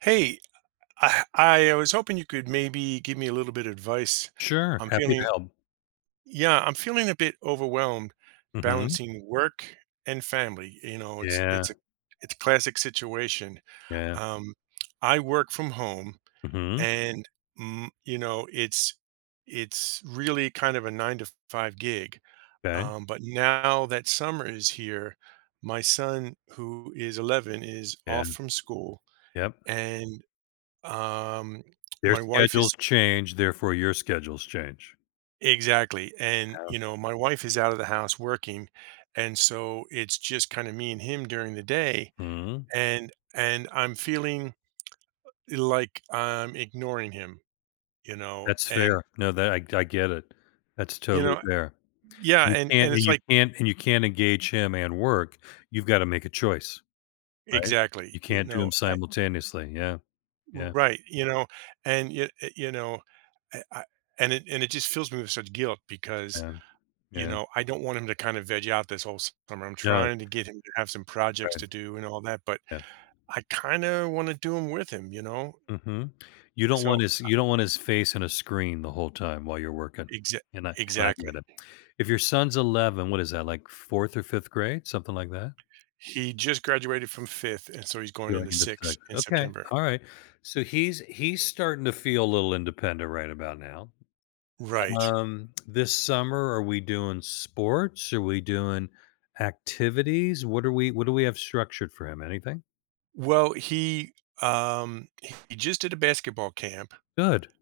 Hey, I was hoping you could maybe give me a little bit of advice. Sure, I'm happy to feeling, help. yeah, I'm feeling a bit overwhelmed Mhm. balancing work and family. You know, Yeah, it's a classic situation. yeah. Um, I work from home, Mm-hmm. and mm, you know, it's it's really kind of a 9 to 5 gig. Okay, But now that summer is here, my son, who is 11, is yeah. off from school, Yep. and um, Their my wife schedules is change, therefore your schedules change. exactly, and, Yeah. you know, my wife is out of the house working, and so it's just kinda me and him during the day, Mhm. and I'm feeling like I'm ignoring him, you know, That's and, fair. No, that I get it. That's you totally know fair. Yeah, You and can't and and it's you like can't and you can't engage him and work. You've gotta make a choice, right? You exactly, you can't do 'em know, I simultaneously. Yeah, yeah, Right, you know, and you know, I and it just fills me with such guilt because, yeah, you yeah. know, I don't want him to kinda veg out this whole summer. I'm No, trying to get him to have some projects right, to do and all that, but yeah. I kinda wanna do 'em with him, you know? Mhm. You don't want So his you don't want his face in a screen the whole time while you're working, Exa and I exactly. get it. If your son's 11, what is that, like fourth or fifth grade? Something like that? He just graduated from 5th, and so he's going Going into into 6th sixth. in Okay, September. alright. So, he's starting to feel a little independent right about now. Right. This summer, are we doing sports? Are we doing activities? What do we have structured for him? Anything? Well, he just did a basketball camp. Good,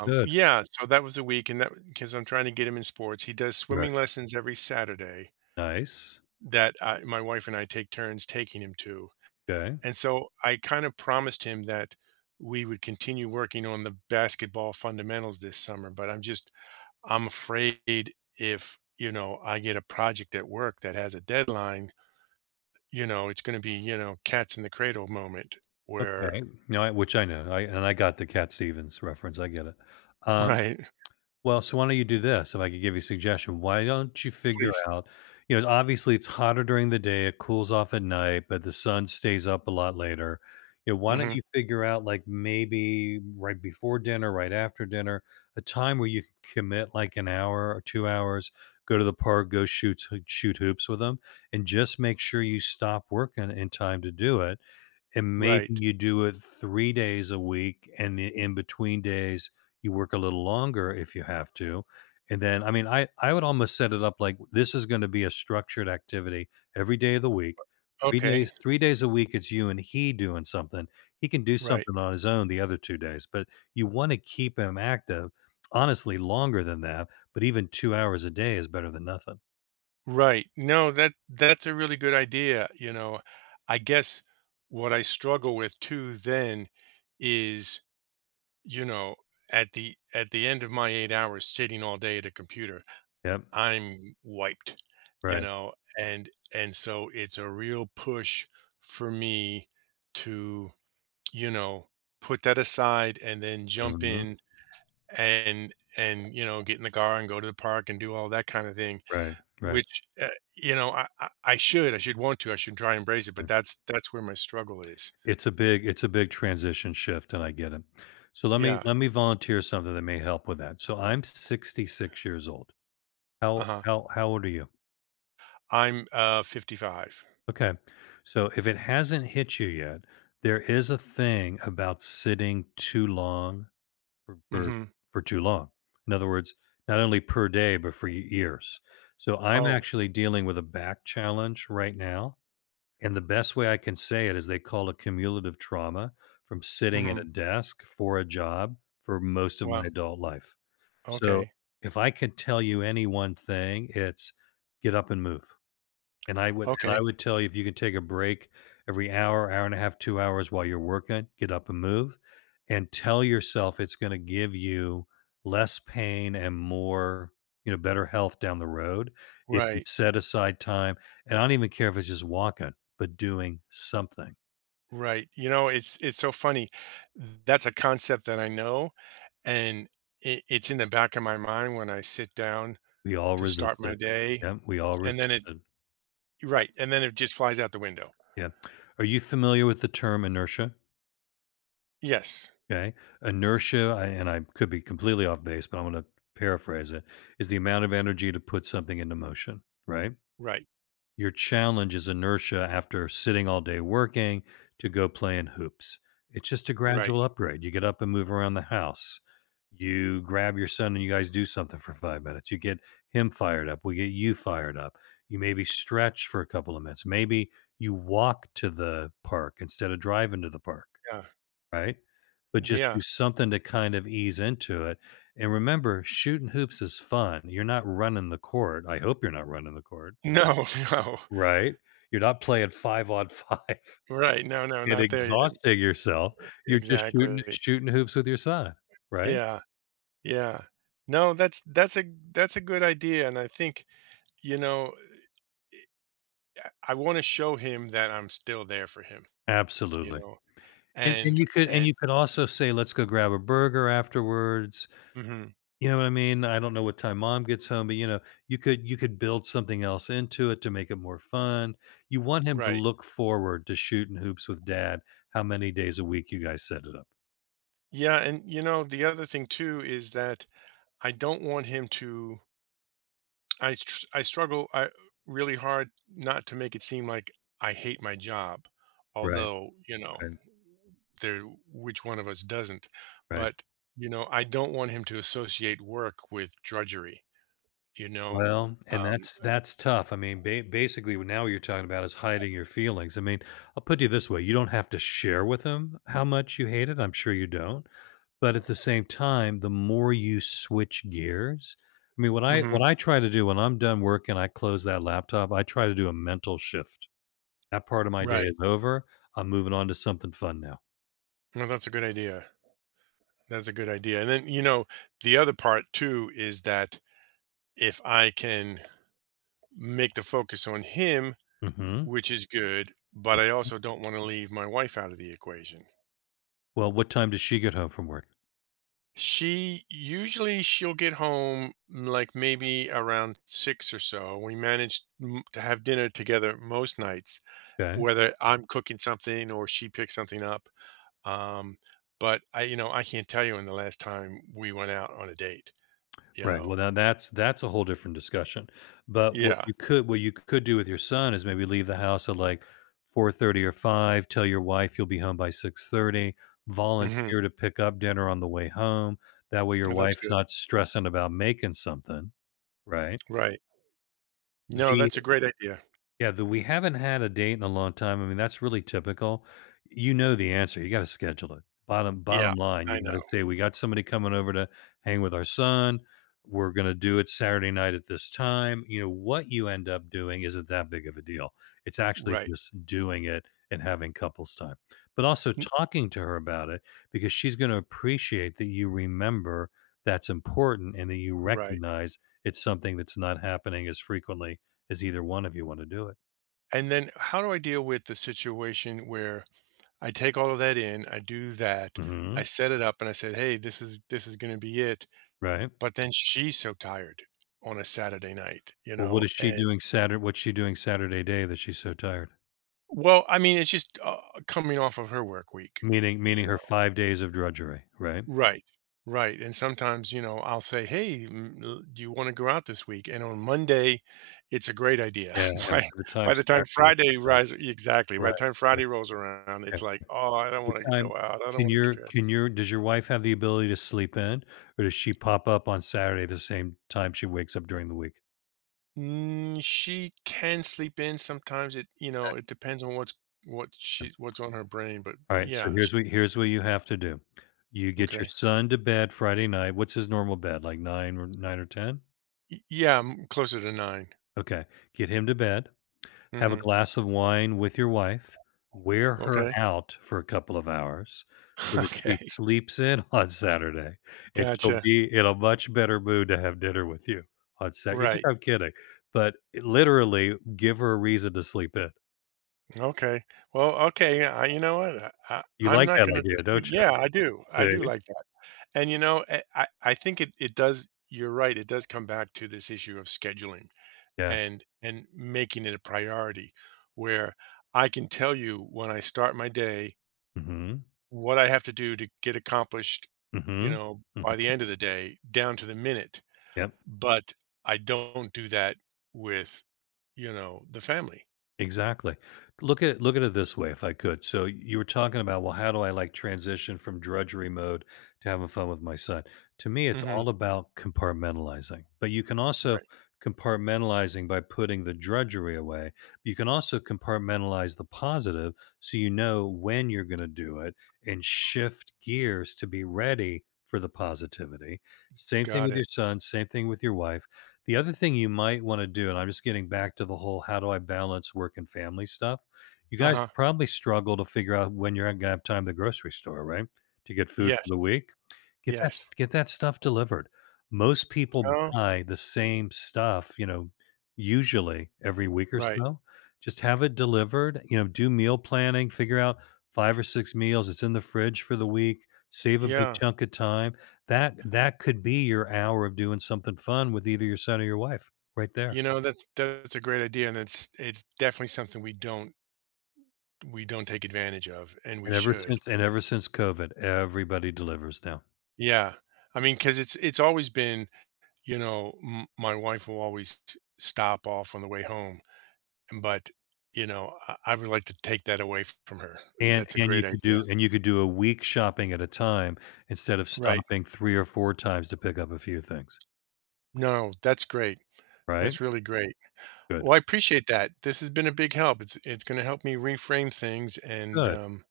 Good. Yeah, so that was a week, and that because 'cause I'm trying to get him in sports. He does Right. swimming lessons every Saturday Nice. that I my wife and I take turns taking him to, Okay, and so I kinda promised him that we would continue working on the basketball fundamentals this summer, but I'm afraid if, you know, I get a project at work that has a deadline, you know, it's going to be, you know, cats in the cradle moment where, okay. No, I which I know. I got the Cat Stevens reference, I get it. Um, right, Well, so why don't you do this, if I could give you a suggestion? Why don't you figure please. out obviously, it's hotter during the day, it cools off at night, but the sun stays up a lot later. You know, why don't Hmm you figure out, like, maybe right before dinner, right after dinner, a time where you can commit, like, an hour or 2 hours, go to the park, go shoot hoops with them, and just make sure you stop working in time to do it, and maybe Right. you do it 3 days a week, and the in-between days, you work a little longer if you have to, and then I mean, I would almost set it up like, this is gonna be a structured activity every day of the week. 3 Okay. days 3 days a week, it's you and he doing something. He can do Right. something on his own the other 2 days, but you wanna keep him active, honestly, longer than that, but even 2 hours a day is better than nothing. Right. No, that's a really good idea. You know, I guess what I struggle with too then is, you know, at the end of my 8 hours sitting all day at a computer, Yep. I'm wiped, you Right. know, and so it's a real push for me to, you know, put that aside and then jump Mhm. in and you know get in the car and go to the park and do all that kind of thing Right, right, right. which you know, I should want to I should try and embrace it but that's where my struggle is. It's a big transition shift, and I get it. So let me Yeah. let me volunteer something that may help with that. So I'm 66 years old. How Uh-huh. how how old are you? I'm 55. Okay. So if it hasn't hit you yet, there is a thing about sitting too long for Mm-hmm. for too long. In other words, not only per day but for years. So I'm Oh. actually dealing with a back challenge right now. And the best way I can say it is they call it cumulative trauma from sitting at Mm-hmm. a desk for a job for most of my Wow. adult life. So Okay. if I could tell you any one thing, it's get up and move. And I would and I Okay. would tell you if you can take a break every hour, hour and a half, 2 hours while you're working, get up and move, and tell yourself it's gonna give you less pain and more, better health down the road if you Right. set aside time, and I don't even care if it's just walking, but doing something. Right. You know, it's so funny. That's a concept that I know, and it's in the back of my mind when I sit down We all to start my resisted. day, Yeah, we all and resisted. Yeah. Then it just flies out the window. Yep, yep. Are you familiar with the term inertia? Yes. Okay. Inertia, and I could be completely off base, but I'm going to paraphrase it, is the amount of energy to put something into motion, right? Right. Your challenge is inertia after sitting all day working to go playing hoops. It's just a Right. gradual upgrade. You get up and move around the house. You grab your son and you guys do something for 5 minutes. You get him fired up. We get you fired up. You maybe stretch for a couple of minutes. Maybe you walk to the park instead of driving to the park. Yeah. Right? But just do Yeah. something to kind of ease into it, and remember, shooting hoops is fun. You're not running the court. I hope you're not running the court, No. No. right? You're not playing 5 on 5 Right. No. No. and Not there yet. exhausting yourself. You're just shooting Exactly. shooting hoops with your son, right? Yeah. Yeah. No. That's a good idea, and I think you know I want to show him that I'm still there for him. You Absolutely. know, And and you could and and you could also say, "Let's go grab a burger afterwards." hmm You know what I mean? I don't know what time mom gets home, but you could build something else into it to make it more fun. You want him to Right. look forward to shooting hoops with dad, how many days a week you guys set it up. Yeah, and you know the other thing too is that I don't want him to. I tr- I struggle I really hard not to make it seem like I hate my job, Right, although you know right, there which one of us doesn't. right. But you know I don't want him to associate work with drudgery. You know, Well, and um that's tough. I mean, basically, now what you're talking about is hiding your feelings. I mean, I'll put it this way: you don't have to share with him how much you hate it. I'm sure you don't. But at the same time, the more you switch gears. I mean, what I what Mhm, I try to do when I'm done work and I close that laptop, I try to do a mental shift. That part of my day is right. over. I'm moving on to something fun now. Well, that's a good idea. That's a good idea, and then, you know, the other part too is that if I can make the focus on him, Mhm. which is good, but I also don't wanna leave my wife out of the equation. Well, what time does she get home from work? She'll get home like maybe around 6 or so. We manage to have dinner together most nights, Okay. whether I'm cooking something or she picks something up. Um, but I, you know, I can't tell you when the last time we went out on a date. You Right, well, know, now that's a whole different discussion, but what yeah, you could what you could do with your son is maybe leave the house at, like, 4:30 or 5, tell your wife you'll be home by 6:30, hmm volunteer to pick up dinner on the way home, that way your well, that's wife's good, not stressing about making something, right? right? No, The that's a great idea. Yeah, that we haven't had a date in a long time. I mean, that's really typical. You know the answer. You gotta schedule it. Bottom Yeah, line, you I know, gotta say, "We got somebody coming over to hang with our son. We're gonna do it Saturday night at this time." What you end up doing isn't that big of a deal. It's actually right, just doing it and having couples time. But also N- talking to her about it because she's gonna appreciate that you remember that's important and that you right. recognize it's something that's not happening as frequently is either one of you want to do it? And then how do I deal with the situation where I take all of that in, I do that, I Mhm, set it up and I said, "Hey, this is gonna be it." right. But then she's so tired on a Saturday night, you Well, what know, is she and doing Saturday? What's she doing Saturday day that she's so tired? well, I mean, it's just, coming off of her work week, Meaning you meaning her know 5 days of drudgery, right? Right, right, and sometimes, you know, I'll say, "Hey, do you wanna go out this week?" And on Monday, it's a great idea. Yeah, and by By the time by the Saturday time rolls Friday around. rise exactly, by Right, the time right, Friday rolls around, yeah. it's like, "Oh, I don't The wanna time go out, I don't wanna get dressed." can your Does your wife have the ability to sleep in, or does she pop up on Saturday the same time she wakes up during the week? Mm, she can sleep in sometimes. It you know it depends on what's what Okay. she what's on her brain, but Alright, so yeah, here's what you have to do. You get your okay, son to bed Friday night. What's his normal bed, like 9 or 10? Yeah, I'm closer to 9. Okay. Get him to bed. Have a Mm-hmm. glass of wine with your wife, wear her Okay, out for a couple of hours so that she okay, sleeps in on Saturday, and she'll gotcha. be in a much better mood to have dinner with you on Sat You think Right. I'm kidding, but literally give her a reason to sleep in. Okay. Well, okay. Yeah, I, you know what? You I'm like not that going to idea, dispute. don't you? Yeah, I do. I do See? like that. And you know, I think it it does. You're right. It does come back to this issue of scheduling Yeah. and making it a priority, where I can tell you when I start my day Mhm. what I have to do to get accomplished, you Mhm. know, by the Mhm. end of the day down to the minute. Yep. But I don't do that with, you know, the family. Exactly. Look at it this way, if I could. So you were talking about, well, how do I like transition from drudgery mode to having fun with my son? To me, it's Hmm all about compartmentalizing. But you can also Right. compartmentalizing by putting the drudgery away. You can also compartmentalize the positive so you know when you're going to do it and shift gears to be ready for the positivity. Same thing Got with your it. son, same thing with your wife. The other thing you might want to do, and I'm just getting back to the whole how do I balance work and family stuff. You Uh guys huh. probably struggle to figure out when you're going to have time at the grocery store, right? To get food for Yes. the week. Get that s- Yes. get that stuff delivered. Most people Oh, buy the same stuff, usually every week or right. so. Just have it delivered, do meal planning, figure out five or six meals. It's in the fridge for the week. Save a big Yeah. chunk of time that could be your hour of doing something fun with either your son or your wife right there. You know, that's a great idea, and it's definitely something we don't take advantage of, and we And ever should. since and ever since COVID, everybody delivers now. Yeah. I mean, because it's always been, you know, my wife will always stop off on the way home But, you know, I would like to take that away from her. And That's a and you great could idea. do and you could do a week shopping at a time instead of Right. stopping 3 or 4 times to pick up a few things, No, that's great. right? That's really great. Good. Well, I appreciate that. This has been a big help. It's gonna help me reframe things and, Good.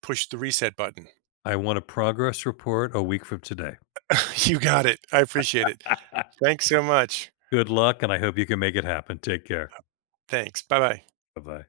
push the reset button. I want a progress report a week from today. You got it. I appreciate it. Thanks so much. Good luck, and I hope you can make it happen. Take care. Thanks. Bye-bye. Bye-bye.